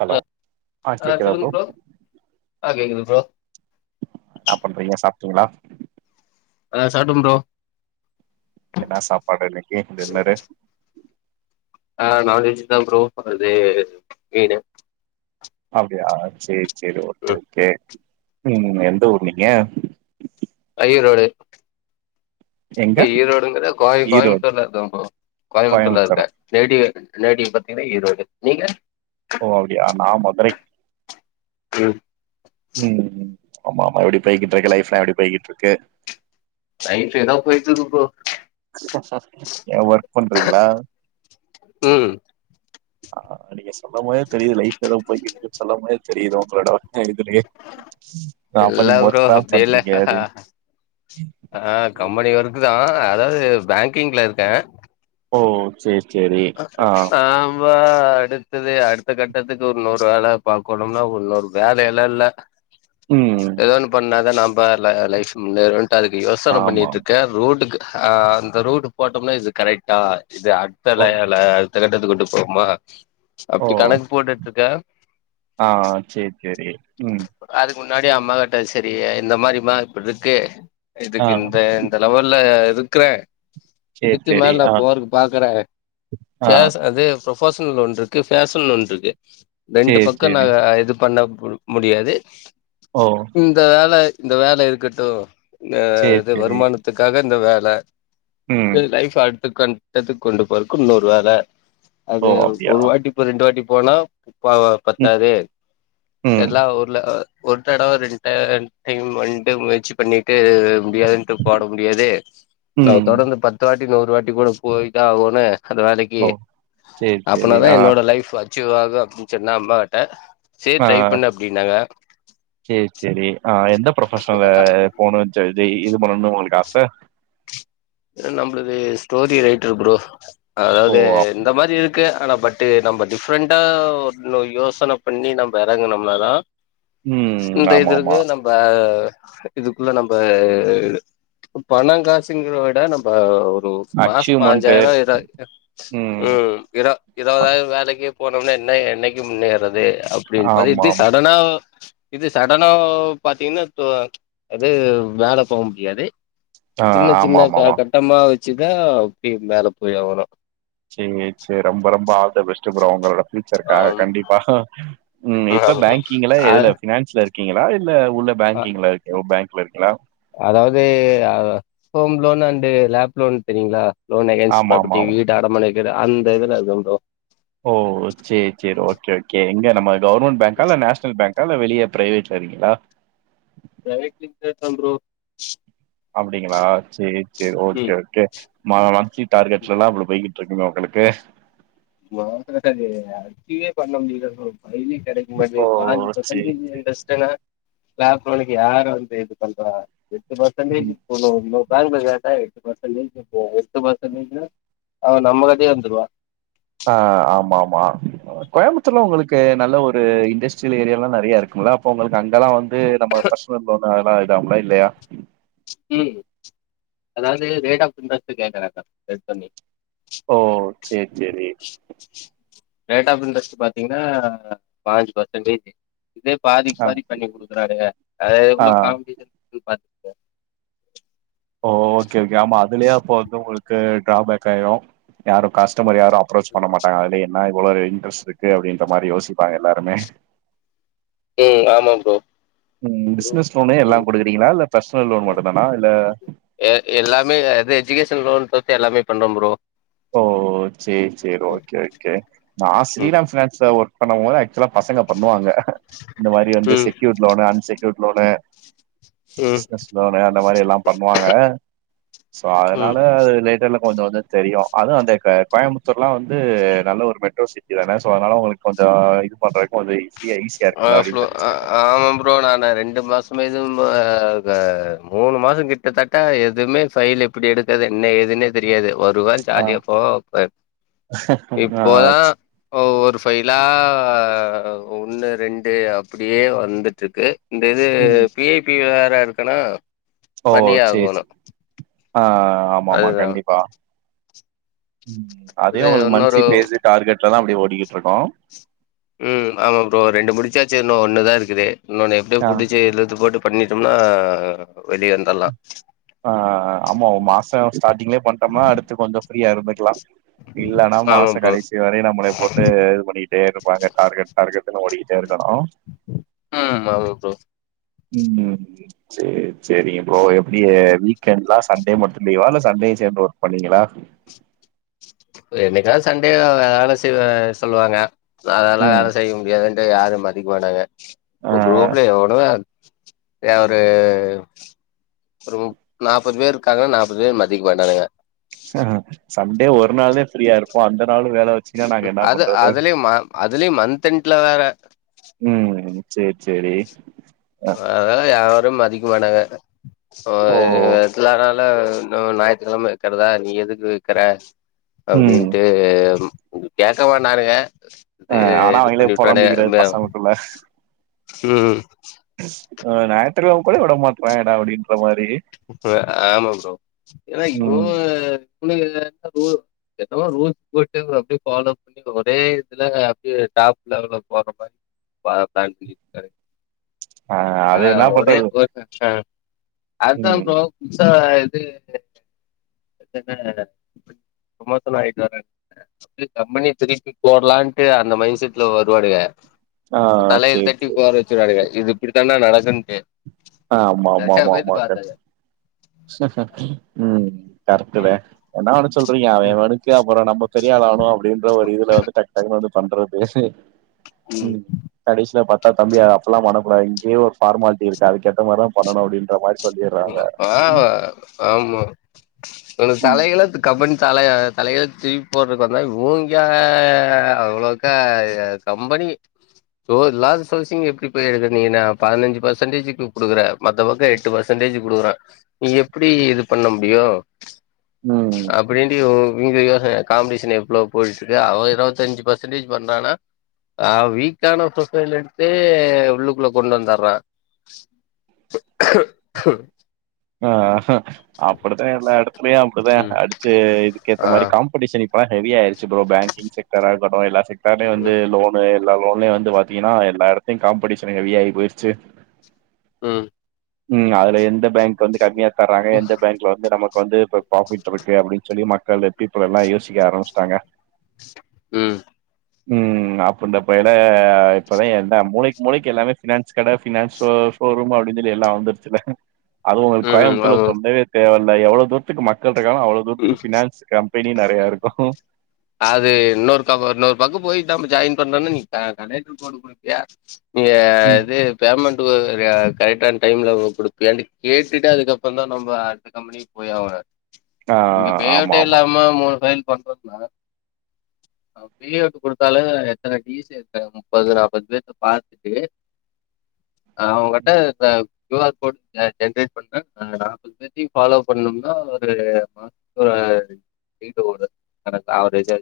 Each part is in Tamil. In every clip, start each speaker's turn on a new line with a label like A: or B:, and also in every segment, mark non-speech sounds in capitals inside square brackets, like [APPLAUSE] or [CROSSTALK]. A: ஹலோ
B: அலோ ஆ
A: கேக்குதா
B: சொல்லுங்க
A: ப்ரோ
B: ஃப்ரோ ஆ கேக்குது ஃப்ரோ
A: அப்புறோ நீங்க சாப்டீங்களா
B: ஆ சாப்டம் ஃப்ரோ
A: என்ன சாப்பாடு இன்னிக்கு டின்னரு
B: ஆ நான்வெஜுதா ஃப்ரோ அது மீனு
A: அப்டியா சேரி செரி ஓகே
B: ம்
A: ஓகே ம் எந்த ஊர் நீங்க
B: ஐரோடு
A: எங்க
B: ஈரோடு ங்கரா கோயம்
A: ஈரோடு
B: கோயம்புத்தூர்ல இருக்கேன் ப்ரோ கோயம்புத்தூர்ல இருக்க
A: கோயம்புத்தூரா
B: ரேடிவே நேட்டிவ் பாத்தீங்கன்ன ஈரோடு நீங்க
A: ஓ அப்டியா நா மதுரை
B: ம்
A: ம் ஆம்மா ஆமா எப்டி போய்கிட்டு இருக்கு லைஃப் எல்லா எப்டி போய்கிட்டு இருக்கு
B: லைஃப் ஏதோ போயிட்டு இருக்கு போ
A: சர் சர் ஏன் வொர்க் பண்றீங்களா
B: ம்
A: ஆ நீங்க சொல்ல போதே தெரியுது லைஃப் ஏதோ போயிகிட்டு இருக்கு சொல்ல முடியது சரி இது உங்களோட ஒர்க் ஐடி இதுலயே அப்ப
B: இல்ல
A: நீங்க
B: ப்ரோ
A: ஒர்க் தா
B: அப்டி இல்ல
A: பண்றீங்க
B: அ ஆ ஆ
A: அப்டின்னு
B: கம்பெனி ஒர்க் தா அதாவது பேங்கிங்ல இருக்கேன்
A: ஓ செரி செரி ஆ
B: இப்ப அடுத்தது அடுத்த கட்டத்துக்கு ஒருன்னூறு வேல பாக்கணுனா இன்னூரு வேலல்லா இல்ல
A: ம்
B: ஏதோ ஒன்னு பண்ணாதா நாம் பார் லா லைஃப் முன்னேறும் அதுக்கு யோசனை
A: ஆமா
B: பண்ணிட்டு இருக்கேன் ரோட்டுக்கு அ அந்த ரூட் போட்டோம்னா இது கரெக்டா அ இது அன்
A: ஓ
B: [UNINTELLIGIBLE] அடுத்த கட்டத்துக்கு கொண்டு போவோம்மா
A: ஓ
B: அப்டி கணக்கு போட்டுட்டு இருக்கே
A: ஆ செரி சேரி ம்
B: அதுக்கு முன்னாடி அம்மா கிட்ட சரி இந்த மாதிரிம்மா இப்டி இருக்கு
A: ஆ
B: இதுக்கு இந்த இந்த லெவல்ல இருக்கற
A: சேரி
B: இதுக்கு
A: சேரி
B: மேல
A: ஆ
B: போருக் பாக்கறே
A: ஆ
B: ச்சேஸ் அது ப்ரொபஷன் லோன் இருக்கு ஃபேஷன் லோன் இருக்கு ரெண்டு
A: சேரி
B: பக்கோ நா
A: சேரி
B: இது பண்ண குடுக்க முடியாது
A: ஓ
B: இந்த வேல இந்த வேல இருக்கட்டு ஆ
A: சேரி
B: இது
A: சேரி
B: வருமானத்துக்காக இந்த வே ல
A: ம்
B: இது லைஃப் அடு த்த கட்டத்துக்கு கொண்டு போறது க்கு இன்னொரு வேல
A: ஓ
B: அது
A: அப்டியா
B: ஒரு வாட்டி இப்ப ரெண்டு வாட்டி போனா போக
A: ம்
B: பத்தாது
A: ம்
B: எல்லா ஊர்ல ஆ ஒரு தடவ ரெண்டு டைன் டைம் வந்ட்டு முயற்சி பண்ணிட்டு முடியாதுன்ட்டு போட முடியாது நா
A: ம்
B: தொடர்ந்து பத்து வாட் டி நூறுவாட்டி கூட போய்தா ஆகோனு அந்த வேலைக்கி
A: ஓ சேரி சேரி
B: அப்பனாதா
A: ஆ
B: என்னோட லைஃப் அச் சீவாகு அப்டின்னு சொன்னே அம்மாகிட்ட சேரி
A: ஆ
B: ட்ரை பண்ணு அப்டின்னாங்க
A: சேரி சேரி ஆ எந்த ப்ரொபஷனுல போணு சொல்லி இது பண்ணனுன்னு உங்களுக்கு ஆச
B: ஆ நம்பளது ஸ்டோரி ரைட்டர் ப்ரோ
A: ஓ
B: அதாவது
A: அப்
B: இந்த மாரி இருக்கு ஆனா பட்டு நம்ப டிஃப்ரெண்டா ஒன்னு யோசன பண்ணி நம்ப எறங்குனும்னாதா
A: ம்
B: இந்த
A: ஆமா
B: இது
A: ஆமா
B: இருக்கு நம்ப இதுக்குள்ள நம்ப பணங் காசுங்கிறவி ட நம்ப இப்போ மாசோ
A: அச்சீவ்மெண்ட்டு
B: பாஞ்சாயிரோ இர அ ம் இர
A: ஆமா
B: இரபதாயிர வேலைக்கி போனோன்னா என்ன என்னைக்கி முன்னேர்றது அப்டின்னு பாத்தா இது
A: ஆமா
B: சடனா இது சடனா பாத்தீங்கனா ப்ப அது மேல போமுடியாது
A: ஆ ஆமா ஆமா
B: நெறைய
A: ஆமா
B: கட்டமா வச் சுதா அப்டியே மேல போயாகணு
A: சேரி சேரி ரொம்ப ரொம்ப ஆ ல் த பெஸ்ட் ப்ரோ உங்களோட ஃபியூச்சர்க்காக
B: ஆம்
A: கண்டிப்பா ம் இப்ப
B: ஆமா
A: பேங்கிங்ல
B: அ
A: எதுல பினான்ஸ்ல இருக் இருக்கீங்களா இல் இல்ல உள்ள
B: அ
A: பேங்கிங்ல இருக்க பேங்க்ல விக்கலா
B: அதாவது அ home loan and LAP loan தெரியிங்களா லோன் அகேன்ஸ்ட்
A: ஆமா ஆமா
B: ஃப்பாப்பர்டி
A: ஆமா
B: வீட்ட அடமானோ வெக் கிற அந்த இதுல இருந்தம் ஃப்ரோ
A: ஓ நம்மோய் கௌவர்மெண்ட் பேங்க்கா இல்ல நேஷ்னல் பேங்க் லனா வெளிய பிரைவேட்ல இருக்கீங்களா
B: [UNINTELLIGIBLE] ஃப்ரோ
A: அப்படிங்களா சேர் சேர் ஓகே
B: ம்
A: ஓகே மா மான்சி டார்கெட்லல்லா இவ்ளோ போயிட்டு இருக்குங்க உங்களுக்கு
B: மால் ரெக்கார்டிங் ஆக்டிவே பண்ண முடியல ஃப்ரோ எங்கியு கெடைக்க
A: ஓ
B: மாட்டேங்குது பாஞ்சு பர்சன்டு
A: சேரி சேரி
B: இன்வெஸ்டுனா யார் ஃப்ரோ எனக்கு யாரு வந்து இது பண்றா எட்டு
A: ம்
B: பர்சன்டேஜ் போலோ பேங்க்ல கைட்டா எட்டு பர்சன்டேஜ் ஃப்ரோ எட்டு பர்சன்டேஜ்னா அவ நம்ம கிட்டயே வந்துருவா
A: ஆ ஆமா ஆமா கோயம்புத் தூர்ல உங்களுக்கு நல்ல ஒரு இன் இன்டஸ்டிரியல் ஏரியாலா நறைய இருங்கும்முல அப்ப உங்களுக்கு அங் இதெல்லா வந்து நம்ம பர்ஸ்நல் லோன் ல்லா இதாகு இதாகும்ல இல்லையா
B: ம் அதாவது ரேட் ஆப் இன்ட்ரெஸ்ட் கேக்கறாங்க ரட் பண்ணி
A: ஓ சேரி சேரி
B: ரேட் ஆப் இன்ட்ரெஸ்ட் பாத்தீங்கன்னா பாஞ்சு பர்சன்டேஜு இதே பாதிக்
A: ஆ,
B: பாதி பண்ணி் குடுக்குறானுங்க அது
A: ஆ.
B: எவ்வளோ காம்பேஷன் பா
A: ஓ ஓகே ஓகே ஆமா அதுலயே அப்போ வந்து உங்களுக்கு டாபேக் ஆயிரு யாரு காஸ்ட் கஸ்டமர் யாரு அப்ரோச் பண்ண மாட்டாங்க அதைய னா இவ்வளவு இன்ட்ரெஸ்ட் இருக்கு அப்டின்ற மாரி யோசிப்பாங்க எல்லாருமே
B: ஆமா ஃப்ரோ
A: ம் பிஸ்னஸ் லோனு எல்லாம் குடுக்கறீங்கல்லா இல்ல பர்ஸ்னல் லோன் மட்டுந்தானா இல்ல
B: பர்ஸ்னல் லோன் தவுர்த்து எல்லாமே பண்ணுவோம் ஃப்ரோ
A: ஓ சேரி சேரி ஓகே ஓகே நா ஸ்ரீராம் பினான்ஸ்ல ஒரு இப்போ அவங்க பசங்க பண்ணுவாங்க இந்த மாதிரி வந்து
B: ம்
A: செக்யூர் லோனு அன்செக்யூர் லோட
B: ம்
A: பிஸ்னஸ் லோனு அந்த மாதிரி எல்லாம் பண்ணுவாங்க சோ
B: ம்
A: அதனால அது விடல கொஞ்சம் கொஞ்சம் தெரியும் அதுவும் அந்த கோயம்புத்தூர்லாம் வந்து நல்ல ஒரு மெட்ரோ சிட்டி தானே ஸோ அதனால உங்களுக்கு கொஞ்சம் இது பண்ணுறதுக்கு வ
B: ஆஹ ஆமா ஃப்ரோ நானு ரெண்டு மாசம் நம்ம இது மூணு மாதம் கிட்டத்தட்டா எதுவுமே ஃபைல் எப்படி எடுக்குறது என்ன ஏதுன்னே தெரியாது வருவேன்
A: ஆ,
B: ஜாலியா போவேன் இருப்பேன்
A: ஆ
B: இப்போதான் ஒவ்வொரு ஃபைலா ஒன்னுட்ட ரெண்டு அப்படியே வந்துட்டு இருக்கு இந்த இது
A: ம்.
B: பிஐபி வே இருக்கனா பண்ணியே ஆகணும்
A: ஆஹ் ஆமா ஆமா கண்டிப்பா அதே
B: இது
A: உங்களுக்கு
B: இன்னொரு
A: மாந்திளி பேஸ் டார்கேட்ல தாம் அப்டி ஓடுது இருக்கட்டும்
B: உஹம் ஆமா ப்ரோ ரெண்டு முடிச்சாச்சு இன்னும் ஒண்ணுதான் இருக்குது இன்னொன்னு எப்படியோ
A: ஆ
B: புடிச்சு இழுத்து போட்டு பண்ணிட்டோம்னா வெளியவந்தரல்லாம்
A: ஆ ஆமா மாசம் ஸ்டார்ட்டிங்களே பண்ணிட்டோம்ன்னா அடுத்து கொஞ்சம் ஃபிரீயா இருந்துக்கலாம் இல்லன்னா
B: ஆமா
A: மாச
B: ப்ரோ
A: கடைசி வரை நம்மள போட்டு இது பண்ணிட்டே இருப்பாங்க டார்கேட் டார்கேட் ஒடிட்டே இருக்கணும்
B: உம் ஆமா ப்ரோ
A: ம் சேரி சேரிங்க ப்ரோ எப்படி வீக்கேண்ட்லாம் சண்டே மட்டும் லீவா இல்ல சண்டே சேர்ந்து ஒர்க் பண்ணீங்களா
B: என்னைக்காவது சண்டே வே வேலை செய்ய சொல்லுவாங்க அதெல்லாம்
A: ம்
B: வேலை செய்ய முடியாது யாரும் மதிக்கமாட்டாங்க
A: ஆ
B: குரூப்பல எவ்ளோ ஏ ஒரு ஒரு மு நாற்பது பேர் இருக்காங்கன்னா நாற்பது பேர் மதிக்கமாட்டானுங்க
A: ஹ சண்டே ஒரு நாளே ஃப்ரீயா இருப்போம் அந்த நாளு வேல வச்சுன்னா நாங்க என்ன
B: அது
A: பண்றது
B: அதுலியு ம அதுலியு மந்த் மந்த்தெண்ட்ல வே வே
A: ம் சேர் சேரி அ
B: அதுல யாரு ரும் மதிக்கமாட்டாங்க இப்போ
A: ஓ
B: இது ரெகுலர்ரா லா ஞாயித்துக்கெழம வெக்கிறதா நீ எதுக்கு வெக்குற
A: ம்
B: அப்டின்ட்டு வரும் பேச மாட்டானுங்க இது
A: ஆ ஆனா
B: இது
A: அவங்களே பொலம்பிக்கிறது பசங்களுக்குள்ள
B: ம்ம்
A: ஞாயித்துக்கெழம கூட விட மாட்ராணுங்கடா அப்டின்ற மார்
B: இப்ப ஆமா ஃப்ரோ இவ இவோ
A: ம்
B: [UNINTELLIGIBLE] என்னவோ என்னவோ ரூல்ஸ் போட்டு அப்டியே ஃபாலோ பண்ணி ஒரே இதுல அப்டியே டாப் லெவல்ல போற மாரி பிளான் பண்ணிருக்கானுங்க
A: ஆ அதேதா பட் அதுவு
B: அதாம் ஃப்ரோ புதுசா இது வந்துட்டு [INAUDIBLE] ஃப்ரோமோசன் ஆயிட்டு வர கம்பனி திருப்பி போடலான்ட்டு அந்த மைண்ட் செட்ல வருவானுக
A: ஆ
B: இப்போ தலையில
A: சேரி
B: தட்டி
A: சேரி
B: உக்கோர வெச்சுருவானுக இது இப்டிதான்னா நடக் முடியாது
A: ஆமா ஆமா ஆமா ஆமா கரெக்ட் ம் கரெட்டுத
B: ம்
A: என்னானு சொல்றீங்க அவெ அவெவனுக்கு அப்றோ நம்போ பெரிய ஆள் ஆணு அப்டின்ற ஒரு இதுல வந்து டக் டக்குன்னு வந்து பண்றது பேசுவே ம் கடைசியா பாத் த தம்பியு அப்டில்லா பண்ணக்கூடாது இங்கயே ஒரு பார்மால்ட்டி இருக்கு அதுக்கேத்த மார்தா பண்ணனு அப்டின் அது மாரி சொல்லிர்றாங்க
B: ம் ஆ ஆமா வனுங்க
A: ம்
B: தலை எழுத்து கம்பேனி தல த தலையெயித்த திருப்பி போட்றக்கு வந்தா இவங்க அவ்ளோக்க கம்பெனி சோ இல்லாத சோஸீங் எப்டி போயி பதினஞ்ஜி பசன்டேஜ் இப்ப குடுக்குற மத்தவங்க எட்டு பசன்டேஜ் பர்சன்டேஜ் குடுக்குற நீ எப்டி இது பண்ண முடியு
A: ம்
B: அப்டின்ட்டு யோ [UNINTELLIGIBLE] காம்டிஷன் எவ்ளோ போயிட்டு இருக்கு அவ இருவத்தஞ்சு பர்சன்டேஜ் பண்ணனா ஆ வீக்கான ப்ரொபைல் எடுத்தே உள்ளுக்குல்ல கொண்டு வந்தறா
A: ஆ அப்டி தா எல்லா எடத்துலயு அப்டி தா
B: ம்
A: அடிச்சு இதுக்கு ஏத்த
B: ஆ
A: மாரி காம்டிஷன் இ இப்பலா ஹெவி ஆயிடுச்சு ப்ரோ பேங்கிங் செக்கறா இருக்கணு எல்லா செக் வேலைய வந்து
B: ம்
A: லோன்னு எல்லா லோன்லையு வந்து பாத்தீங்கன்னா எல்லா எடத்தை காம்படிஷன் ஹெவியாயி போயிருச்சு
B: உம்
A: ம் அ எந்த பேங்க் வந்து கம்மியா தராங்க எந்த பேங்க்ல வந்து நமக்கு வந்து இப்போ ப்ராஃபிட் இருக்கு அப்டின் சொல்லி மக் கள் பீப்பிள் எல்லா யோசிக்க ஆரம்பிச்சுட்டாங்க
B: ம்
A: ம் அப்ப இந்த பையல இப்ப தா எந்த மூளைக் மூளைக்கி எல்லாமே பினான்ஸ் கட பினான்ஸ் ஷோ ஷோரூம் அப்டின் இதில் எல்லா வந்துருச்சுல அது உங்குளுக்கு
B: ம்
A: கோயம்புத்தூர்ல சொல்லவே தே இல்ல எவ்ளோ தூரத்துக்கு மக்கள் இருக்காங்களோ அவ்வளோ தூரத்துக்கு
B: உம்
A: ஃபினான்ஸ் கம்பெனி நெறையா இருக்கு
B: அது இன்னொருத்தவுங்க இன்னொரு பக்கு போயி இல்ல நம்ம ஜாயின் பன்னோன்னே நீ க கனெக்ட்ரு போட்டு கொடுப்பீயா இங்க
A: ம்
B: இது பேமெண்ட் அது வேர கரெக்டான டைம்ல கொடுப்பியான்டு கேட்டுட்டு அதுக்கப்புற தா நம்ம அடுத்த கம்பெனிக்கு போய்யாக
A: ஆ
B: இங்க
A: ஆமா
B: பேவுட்டே
A: ஆமா
B: இல்லாம மூணு பன் பண்ணறதுல்ல அவ் ப்ரீயா விட்டு கொடுத்தாலே எத்தன டீசி எத்தன நுப்பது நாப்பது பேத்த பாத்துட்டு அவுங்கட்ட இப்பப் கியூஆர் கோடு ஆ ஜென்ரேட் பண்ணு ஆ நாற்பது பேத்தையும் ஃபாலோ பண்ணும்னா ஒரு [UNINTELLIGIBLE] கணக்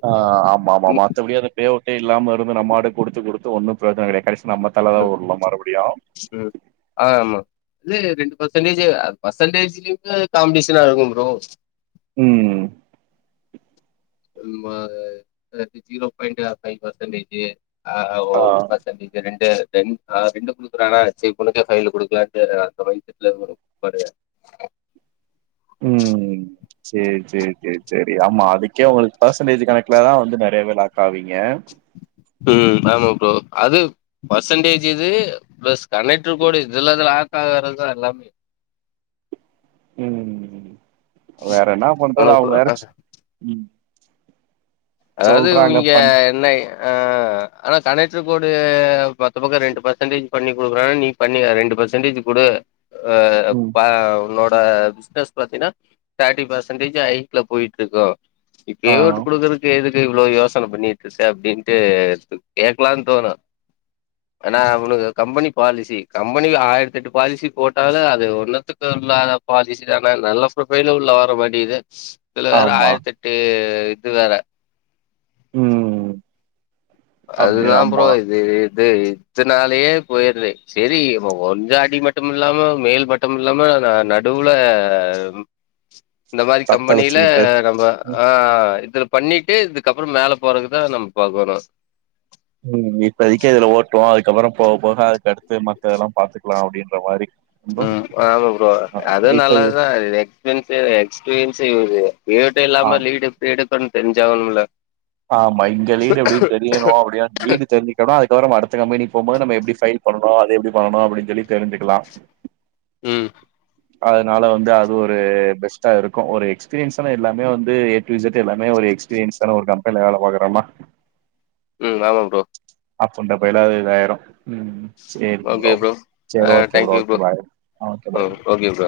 A: ஆ ஆமா ஆமமா மத்தபடி அந்த பேஅவுட்டே இல்லாம இது வந்து நம்மாடுக் கொடுத்து கொடுத்து ஒன்னும் பிரோஜன கடைக் கடைஸ் நம்ம தல தா
B: ம்
A: உருளு மறுபுடியு
B: ம் ஆமா இது ரெண்டு பேர்சன்டேஜ் ஆ பேர்சன்டேஜ்லியும் காம்டிஷன்னா இருக்கும் புரோ
A: உம்
B: நம்ம ஜீரோ எல்லாதி பாயின்ட் ஃபைவ் ஃபர்சன்டேஜி ஆ ஓ பர்சன்டேஜ் ரெண்டே டெமுக்கா ரெண்டு குடுக்குறான சேர் உனக்கே ஃபைலு குடுக்கலானு அந்த [UNINTELLIGIBLE]
A: உம் சேர் சேர் சேரிச்சேரி ஆமா அதுக்கே அவுங்களுக் பர்சன்டேஜ் கணக்குல தா வந்து நெறைய வேரு லாக் காவிங்க
B: உம் ஆமா ப்ரோ அது பர்சன்டேஜ் இது ப்ளஸ் கணெக்ட்ரு கோடு இதுல லாக் ஆகறது தா எல்லாமே
A: உம் வேற என்னா பண்றது
B: உனக்கு
A: அவங்க
B: அ
A: வேறச் உம்
B: அதாவது இவிங்க
A: பண்
B: என்ன ஆ ஆனா கணெக்டர் போடு பத்து பக்க ரெண்டு பர்சன்டேஜ் பண்ணி கொடுக்குறாங்க நீ பண்ணி ரெண்டு பர்சன்டேஜ் குடு அ
A: ம்
B: ப நொன் இப்ப பிஸ்னஸ் பாத்தின்னா தேர்டி பர்சன்டேஜ் ஹயிட்ல போயிட்டு இருக்கு
A: ஆ
B: இப்பயே உட்டு குடுக்குறக் எதுக்கு இவ்ளோ யோசனை பண்ணிட்டு இருக்க அப்டின்ட்டு கேக்கலா தோணு ஆனா அவனுக கம்பெனி பாலிசி கம்பெனிக்கு ஆயிரத்யெட்டு பாலிசி போட்டாலு அது ஒன்னுத்துக்கு இல்லாத பாலிசி தா நல்ல ஃப்ர ஃபைலு உள்ள வர மாட்டிக்குது இதுல வேற
A: ஆமா
B: ஆயிரத்தெட்டு இது வேற
A: ம்
B: அது
A: அப்டி
B: தா ப்ரோ
A: ஆமா
B: இது இது இதுனாலயே போயிருது சேரி இ ஒஞ்சாடி மட்டு இல்லாம மேல் மட்டு இல்லாம நா நடுவுல இந்த மாரி கம்பெனியில
A: தத்தளிச்சுக்கிட்டு
B: நம்ம ஆ இதுல பண்ணிட்டு இதுக்கப்ற மேல போறதுதா நம்ம பாக்கணு
A: கவன போக போக அடுத்தடுத்து மத்தெல்லா பாத்துக்கலா அப்டின்ற மாதிரி
B: ம் ஆமாப்ரோ அது
A: இப்ப இது
B: நல்லாத எக்ஸ்பெஸ் எக்ஸ்பீரியன்ஸ்ஸ வீட்டு
A: ஆ
B: இல்லாம லிடுஸ்பீடு ப்பன் தெரிஞ்சாகணும்ல
A: ஆமா இங்க வீடு எப்டினு தெரியனோ அப்டியனு வீடு தெரிஞ்க்கண அடுத்தவார அடுத்த கம்பெனி போகபோது நம்ம எப்டி சைன் பண்ணனோ அது எப்படி பண்ணனோ அப்டின் சொல்லி தெரிஞ்சுக்கலா
B: ம்
A: அதனால வந்து அது ஒரு பெஸ்ட்டா இருக்கு ஒரு எக்ஸ்பீரியன்ஸ்ன எல்லாமே வந்து ஏ டூ ஜெட் எல்லாமே ஒரு எக்ஸ்பீரியன்ஸான ஒரு கம் என்ன வேல பாக்கராமா
B: ம் ஆமா ப்ரோ
A: அப்ப இந்த ஃப்யில இதாயிரு சரி ப்ரோ சரி
B: ஆ thank you
A: okay
B: bro
A: bye okay bye
B: ம் ஓகே ப்ரோ